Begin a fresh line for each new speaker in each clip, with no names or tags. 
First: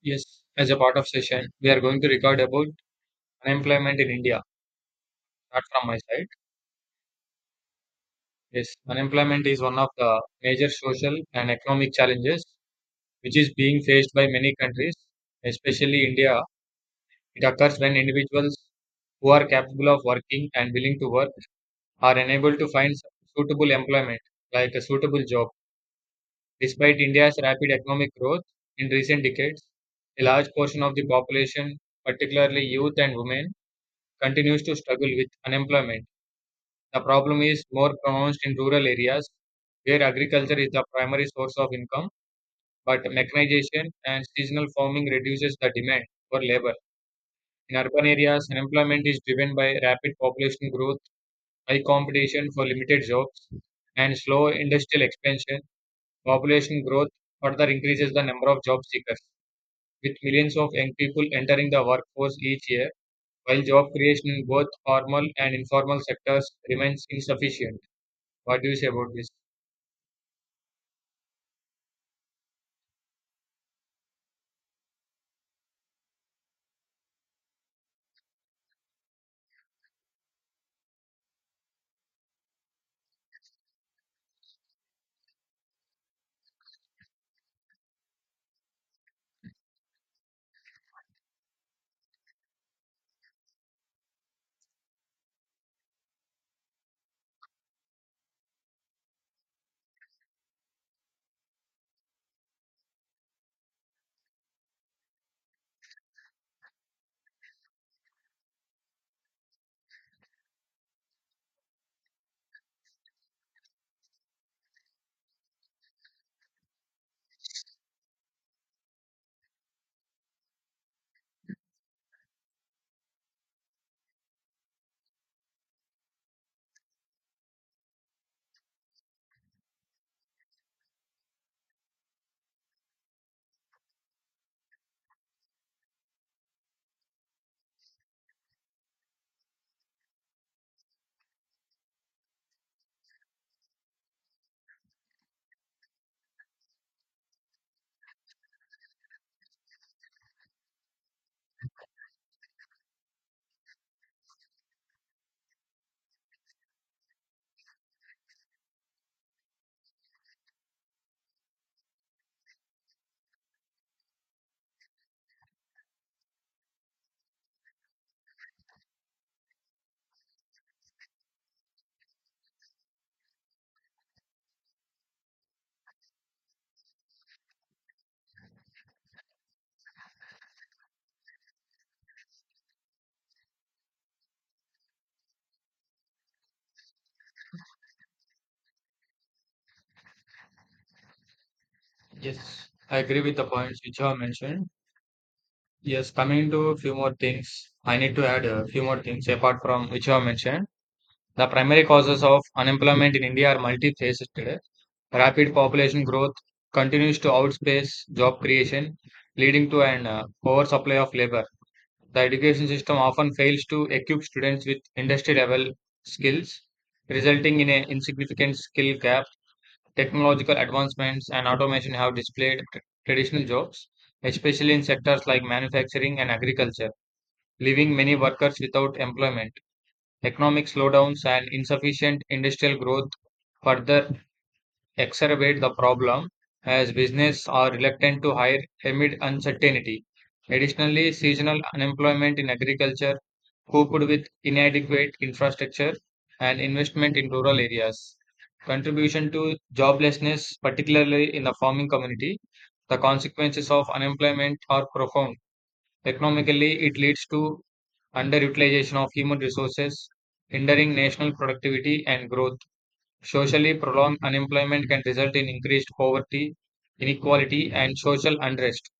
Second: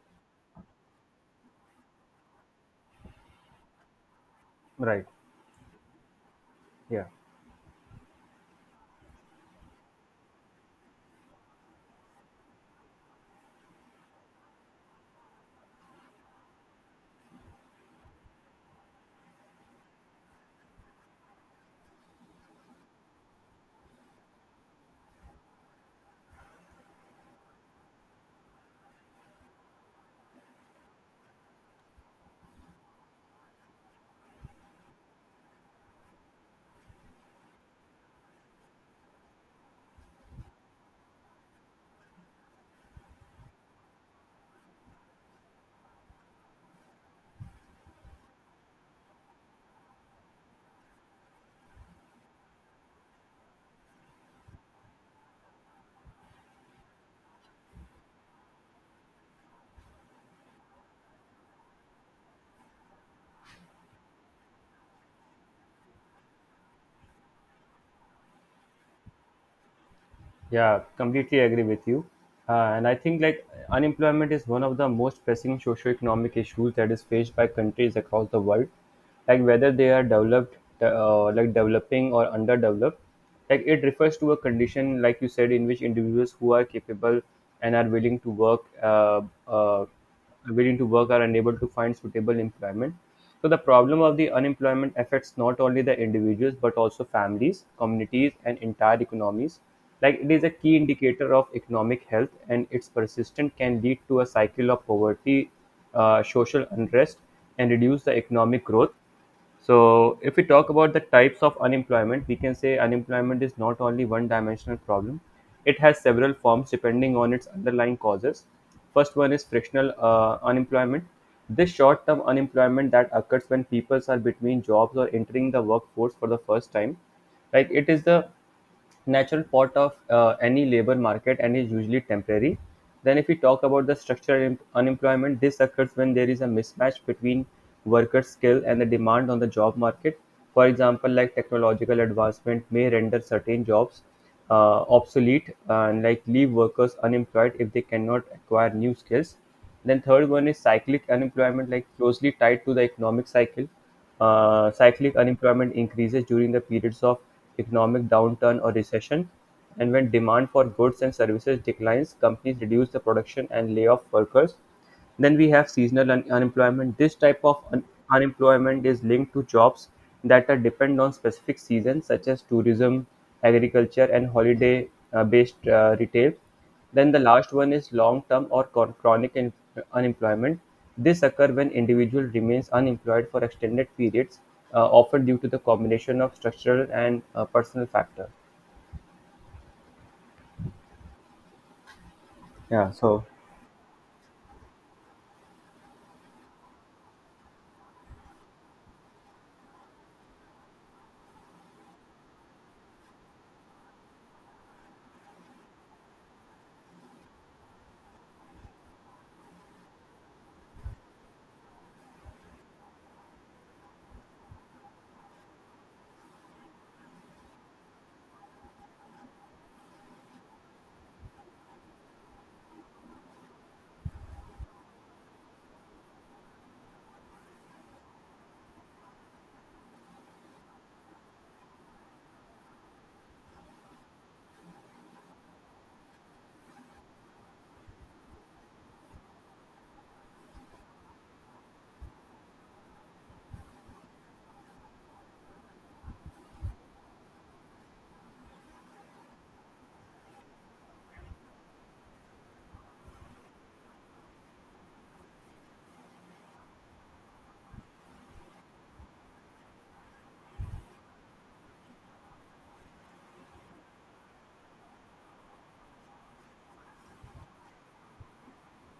Yes, as a part of session, we are going to record about unemployment in India.
Right.
Not from my side.
Yeah.
Yes, unemployment is one of the major social and economic challenges which is being faced by many countries, especially India. It occurs when individuals who are capable of working and willing to work are unable to find suitable employment, like a suitable job. Despite India's rapid economic growth in recent decades, a large portion of the population, particularly youth and women, continues to struggle with unemployment. The problem is more pronounced in rural areas where agriculture is the primary source of income, but mechanization and seasonal farming reduces the demand for labor. In urban areas, unemployment is driven by rapid population growth, high competition for limited jobs, and slow industrial expansion. Population growth further increases the number of job seekers, with millions of young people entering the workforce each year while job creation in both formal and informal sectors remains insufficient. What do you say about this?
Yeah, completely agree with you. And I think like unemployment is one of the most pressing socio-economic issues that is faced by countries across the world. Like whether they are developed, like developing or underdeveloped. Like it refers to a condition, like you said, in which individuals who are capable and are willing to work willing to work are unable to find suitable employment. So the problem of the unemployment affects not only the individuals but also families, communities, and entire economies. Like it is a key indicator of economic health, and its persistence can lead to a cycle of poverty, social unrest, and reduce the economic growth. So, if we talk about the types of unemployment, we can say unemployment is not only one dimensional problem, it has several forms depending on its underlying causes. First one is frictional unemployment. This short term unemployment that occurs when people are between jobs or entering the workforce for the first time. Like it is the natural part of any labor market and is usually temporary. Then, if we talk about the structural unemployment, this occurs when there is a mismatch between workers' skill and the demand on the job market. For example, like technological advancement may render certain jobs obsolete and like leave workers unemployed if they cannot acquire new skills. Then third one is cyclic unemployment, like closely tied to the economic cycle. Cyclic unemployment increases during the periods of economic downturn or recession, and when demand for goods and services declines, companies reduce the production and lay off workers. Then we have seasonal unemployment. This type of unemployment is linked to jobs that are depend on specific seasons, such as tourism, agriculture, and retail. Then the last one is long-term or chronic unemployment. This occurs when individual remains unemployed for extended periods, often due to the combination of structural and personal factor.
Yes,
Yeah,
I agree
so
with the points which you have mentioned. Yes, coming to a few more things, I need to add a few more things apart from which you have mentioned. The primary causes of unemployment in India are multifaceted today. Rapid population growth continues to outpace job creation, leading to an oversupply of labor. The education system often fails to equip students with industry level skills, resulting in an insignificant skill gap. Technological advancements and automation have displaced traditional jobs, especially in sectors like manufacturing and agriculture, leaving many workers without employment. Economic slowdowns and insufficient industrial growth further exacerbate the problem as businesses are reluctant to hire amid uncertainty. Additionally, seasonal unemployment in agriculture, coupled with inadequate infrastructure and investment in rural areas, contribution to joblessness, particularly in the farming community. The consequences of unemployment are profound. Economically, it leads to underutilization of human resources, hindering national productivity and growth. Socially prolonged unemployment can result in increased poverty, inequality, and social unrest.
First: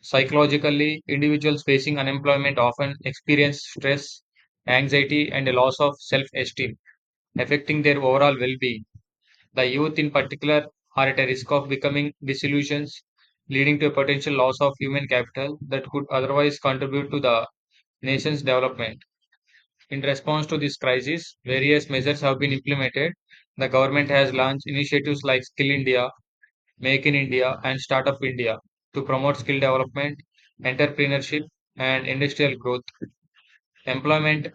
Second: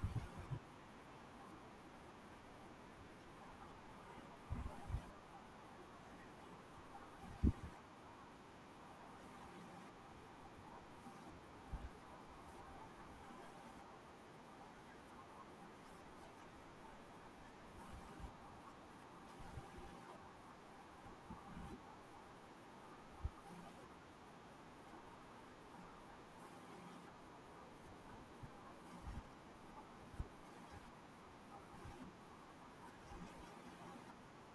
Psychologically, individuals facing unemployment often experience stress, anxiety, and a loss of self esteem, affecting their overall well being. The youth, in particular, are at a risk of becoming disillusioned, leading to a potential loss of human capital that could otherwise contribute to the nation's development. In response to this crisis, various measures have been implemented. The government has launched initiatives like Skill India, Make in India, and Startup India to promote skill development, entrepreneurship, and industrial growth. Employment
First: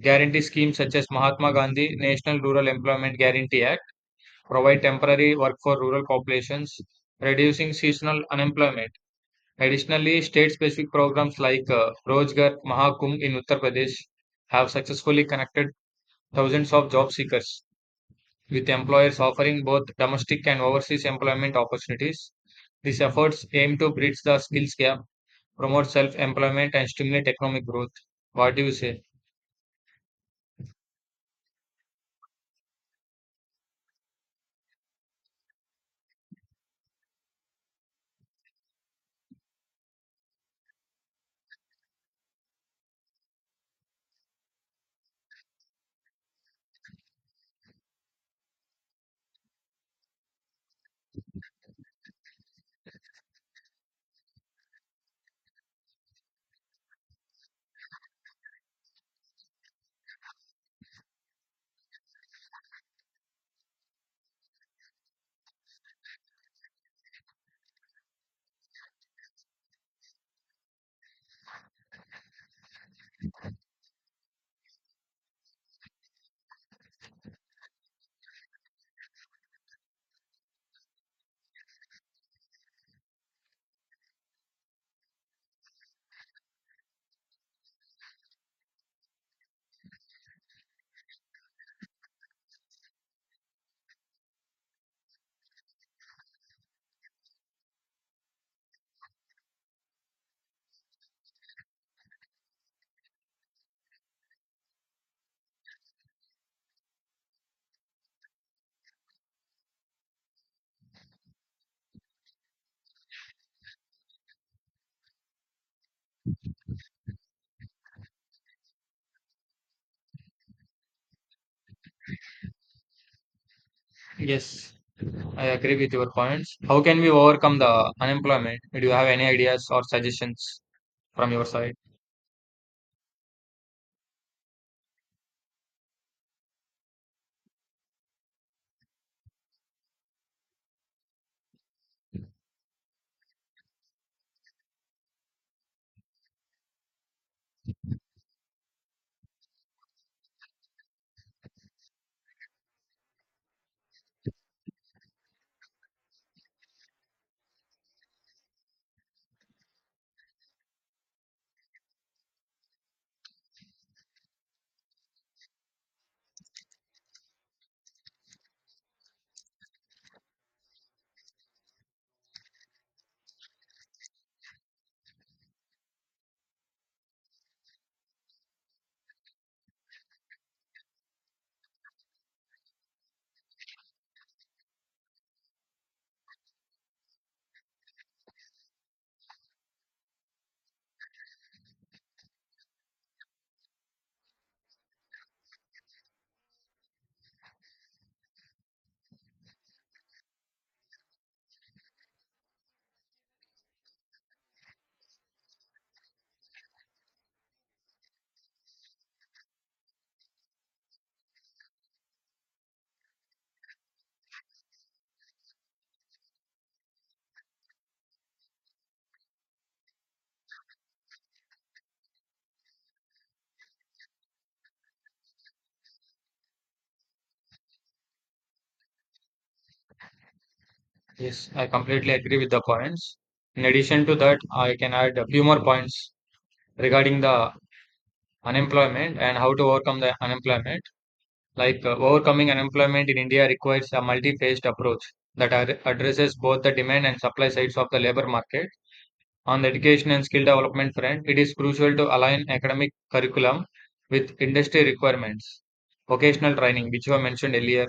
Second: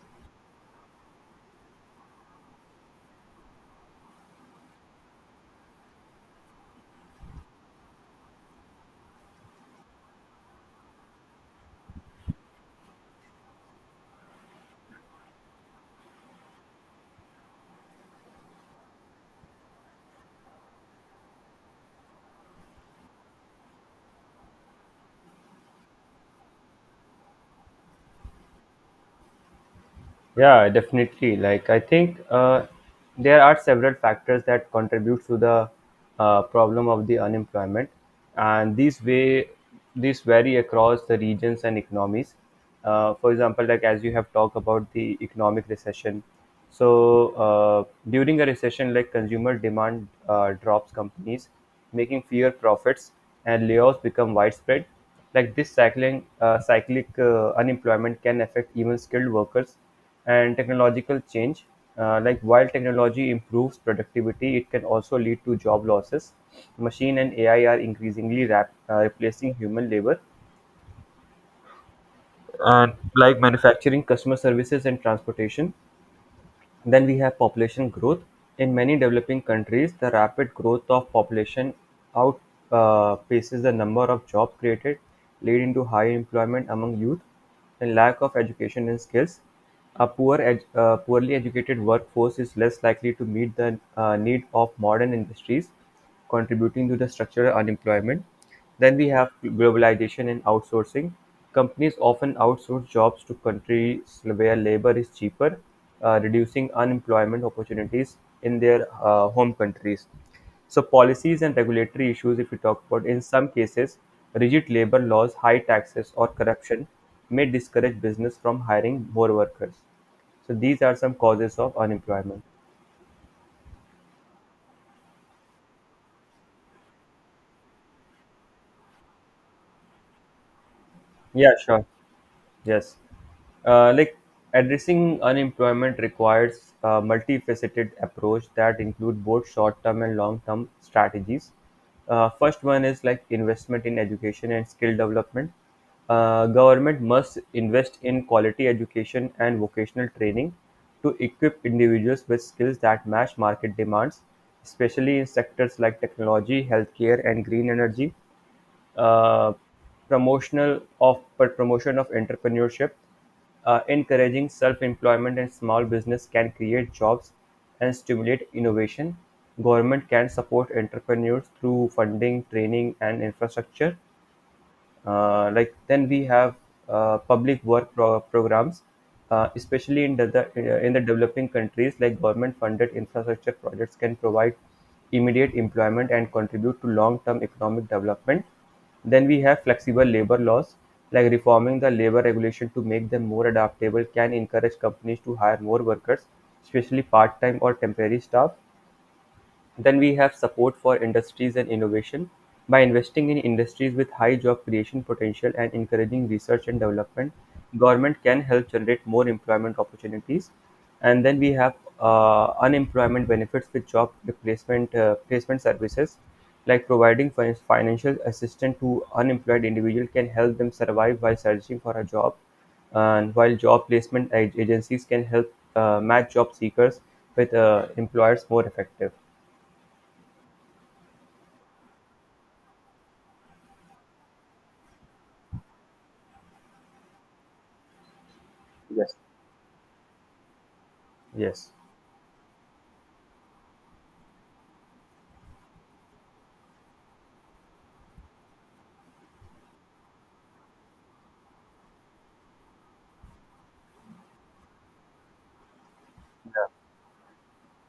guarantee schemes such as Mahatma Gandhi National Rural Employment Guarantee Act provide temporary work for rural populations, reducing seasonal unemployment. Additionally, state specific programs like Rozgar Mahakumbh in Uttar Pradesh have successfully connected thousands of job seekers, with employers offering both domestic and overseas employment opportunities. These efforts aim to bridge the skills gap, promote self employment, and stimulate economic growth. What do you say?
yeah, definitely. Like I think there are several factors that contribute to the problem of the unemployment, and these vary across the regions and economies. For example, like as you have talked about the economic recession, so during a recession, like consumer demand drops, companies making fewer profits, and layoffs become widespread. Like this cycling cyclic unemployment can affect even skilled workers and technological change. Like while technology improves productivity, it can also lead to job losses. Machine and AI are increasingly replacing human labor, and like manufacturing, customer services, and transportation. Then we have population growth. In many developing countries, the rapid growth of population outpaces the number of jobs created, leading to high employment among youth and lack of education and skills. A poorly educated workforce is less likely to meet the need of modern industries contributing to the structural unemployment. Then we have globalization and outsourcing. Companies often outsource jobs to countries where labor is cheaper, reducing unemployment opportunities in their home countries. So, policies and regulatory issues, if we talk about, in some cases, rigid labor laws, high taxes, or corruption may discourage business from hiring more workers. So, these are some causes of unemployment.
Yes, I agree with your points. How can we overcome the unemployment? Do you have any ideas or suggestions from your
Yeah,
side?
sure. Yes. Like addressing unemployment requires a multifaceted approach that include both short-term and long-term strategies. First one is like investment in education and skill development. Government must invest in quality education and vocational training to equip individuals with skills that match market demands, especially in sectors like technology, healthcare, and green energy uh, promotional of promotion of entrepreneurship, encouraging self-employment and small business can create jobs and stimulate innovation. Government can support entrepreneurs through funding, training, and infrastructure. Like then we have public work programs, especially in the developing countries. Like government-funded infrastructure projects can provide immediate employment and contribute to long-term economic development. Then we have flexible labor laws, like reforming the labor regulation to make them more adaptable can encourage companies to hire more workers, especially part time or temporary staff. Then we have support for industries and innovation by investing in industries with high job creation potential and encouraging research and development. Government can help generate more employment opportunities. And then we have unemployment benefits with job replacement placement services, like providing financial assistance to unemployed individuals can help them survive while searching for a job and while job placement agencies can help match job seekers with employers more effective.
Yes, I completely agree with the points. In addition to that, I can add a few more points regarding the
Yes.
unemployment and how to overcome the unemployment.
Yes,
Like overcoming unemployment in India requires a multi-phased approach that addresses both the demand and supply sides of the labor market. On the education and skill development front, it is crucial to align academic curriculum with industry requirements. Vocational training, which were mentioned earlier,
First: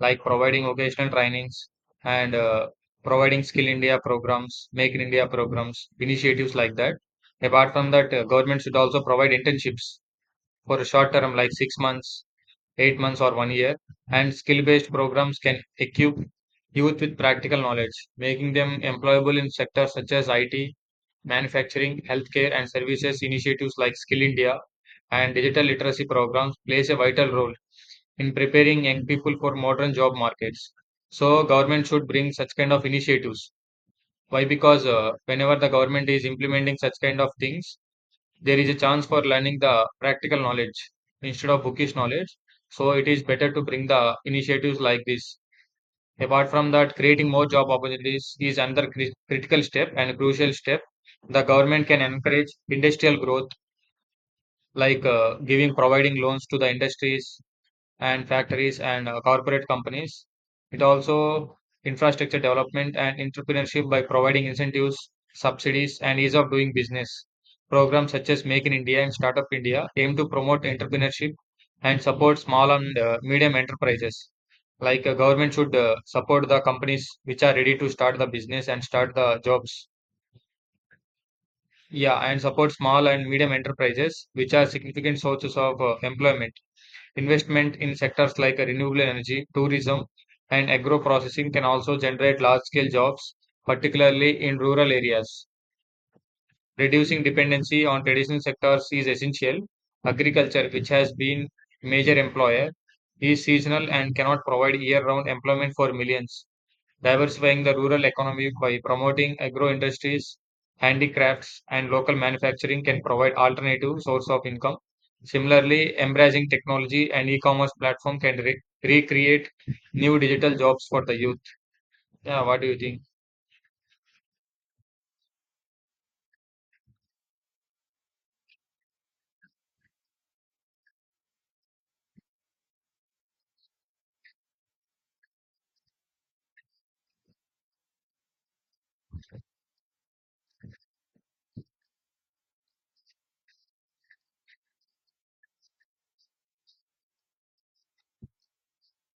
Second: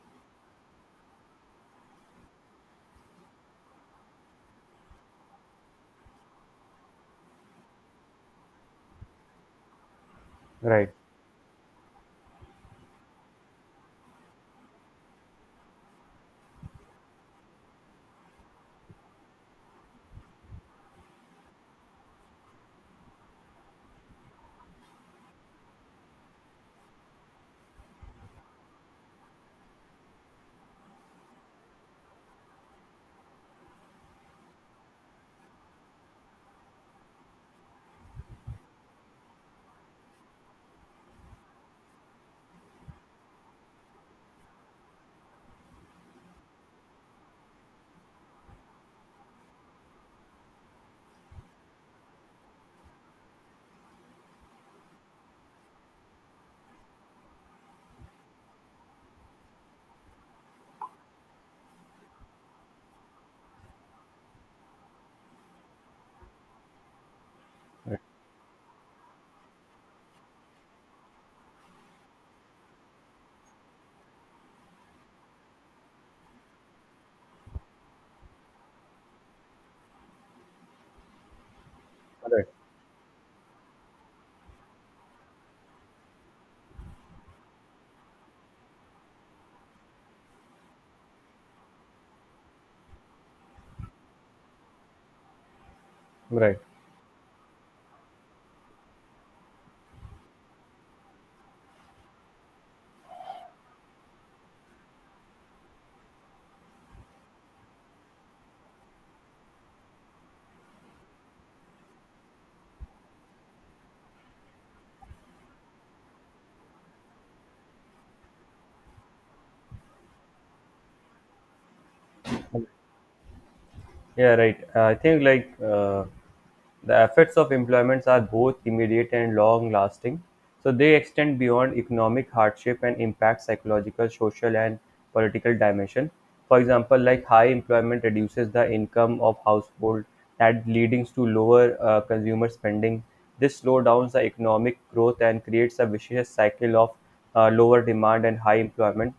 like providing vocational trainings and providing Skill India programs, Make in India programs, initiatives like that. Apart from that, government should also provide internships for a
right,
short term, like 6 months 8 months or one year, and skill based programs can equip youth with practical knowledge, making them employable in sectors such as IT, manufacturing, healthcare, and services. Initiatives like Skill India and digital literacy programs plays a vital role in preparing young people for modern job markets. So government should bring such kind of initiatives. Why? Because whenever the government is implementing such kind of things, there is a chance for learning the practical knowledge instead of bookish knowledge. So it is better to bring the initiatives like this. Apart from that, creating more job opportunities is another critical step and crucial step. The government can encourage industrial growth, like giving providing loans to the industries and factories and corporate companies. It also infrastructure development and entrepreneurship by providing incentives, subsidies, and ease of doing business.
right,
Programs such as Make in India and Startup India aim to promote entrepreneurship and support small and medium enterprises. Like government should support the companies which are ready to start the business and start the jobs. Yeah, and
correct,
support small and medium enterprises, which are significant sources of employment. Investment in sectors like renewable energy, tourism, and agro-processing can also generate large-scale jobs, particularly in rural areas.
right.
Reducing dependency on traditional sectors is essential. Agriculture, which has been major employer, is seasonal and cannot provide year-round employment for millions diversifying the rural economy by promoting agro industries, handicrafts, and local manufacturing can provide alternative source of income. Similarly, embracing technology and e-commerce platform can recreate new digital jobs for the youth. Yeah, what do you think?
Yeah, right. I think like the effects of employments are both immediate and long lasting. So they extend beyond economic hardship and impact psychological, social, and political dimension. For example, like high employment reduces the income of household that leading to lower consumer spending. This slowdowns the economic growth and creates a vicious cycle of lower demand and high employment.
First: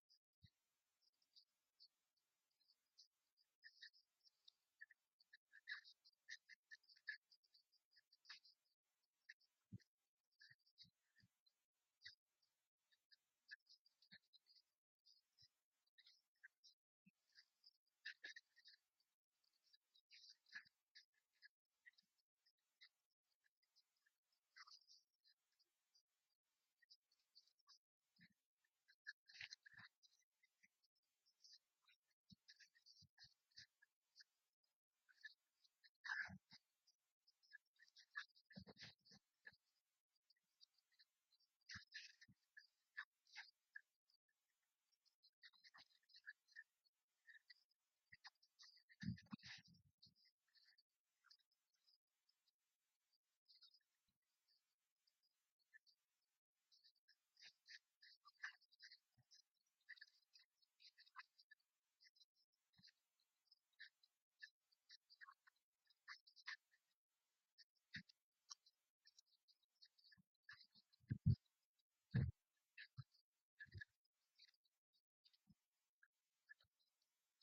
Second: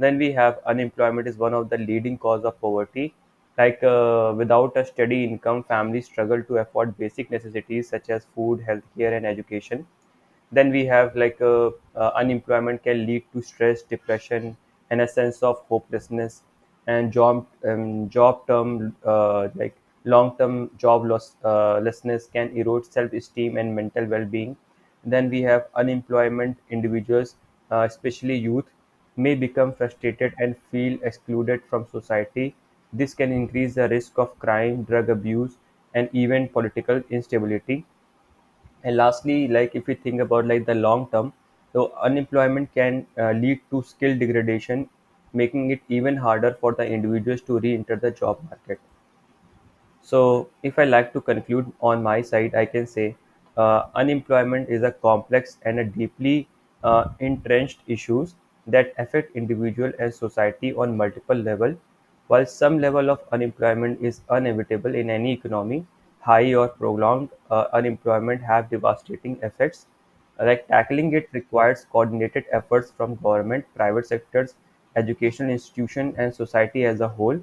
Then we have unemployment is one of the leading cause of poverty. Like without a steady income, families struggle to afford basic necessities such as food, healthcare, and education. Then we have like a unemployment can lead to stress depression and a sense of hopelessness, and job job term like long term job loss lessness can erode self esteem and mental well being. Then we have unemployment individuals, especially youth, may become frustrated and feel excluded from society. This can increase the risk of crime, drug abuse, and even political instability. And lastly, like if we think about like the long term, so unemployment can lead to skill degradation, making it even harder for the individuals to re-enter the job market. So, if I like to conclude on my side, I can say unemployment is a complex and a deeply entrenched issues that affect individual and society on multiple level. While some level of unemployment is inevitable in any economy, high or prolonged unemployment have devastating effects. Like tackling it requires coordinated efforts from government, private sectors, educational institution, and society as a whole.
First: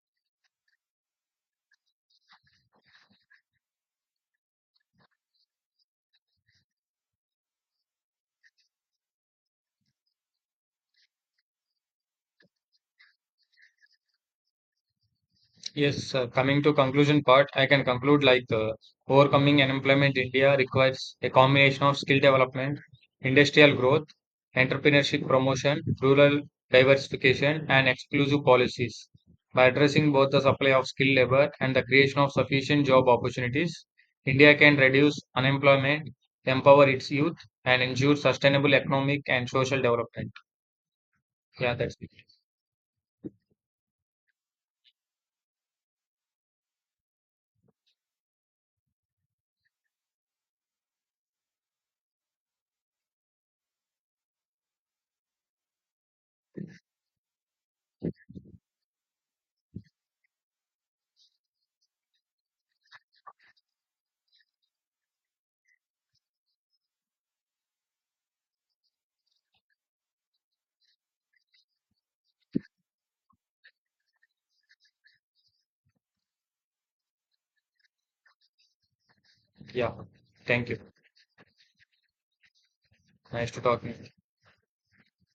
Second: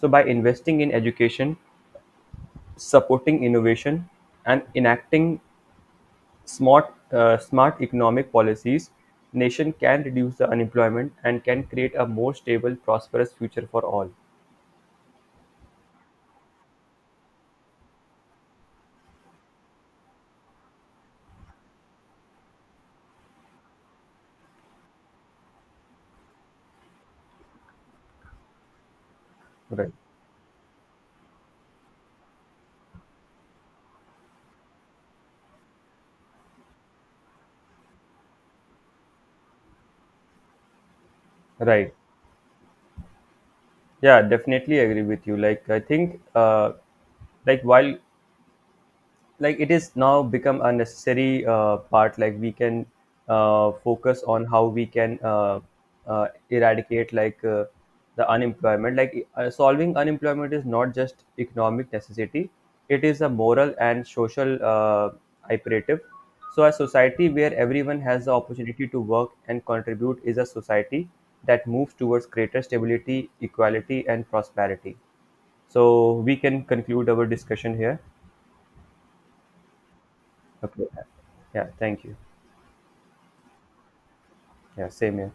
So, by investing in education, supporting innovation, and enacting smart economic policies, nation can reduce the unemployment and can create a more stable, prosperous future for all.
Yes, coming to conclusion part, I can conclude like overcoming unemployment in India requires a combination of skill development, industrial growth, entrepreneurship promotion, rural diversification, and exclusive policies. By
Right.
addressing both the supply of skilled labor and the creation of sufficient job opportunities, India can reduce unemployment, empower its youth, and ensure sustainable economic and social development. Yeah,
Right.
that's it.
Yeah, definitely agree with you. Like I think, like while like it is now become a necessary part like we can focus on how we can eradicate like the unemployment, like solving unemployment is not just economic necessity, it is a moral and social imperative. So a society where everyone has the opportunity to work and contribute is a society that moves towards greater stability, equality, and prosperity. So we can conclude our discussion here.
Yeah, thank you.
Okay. Yeah, thank you.
Nice to talk to you.
Yeah, same here.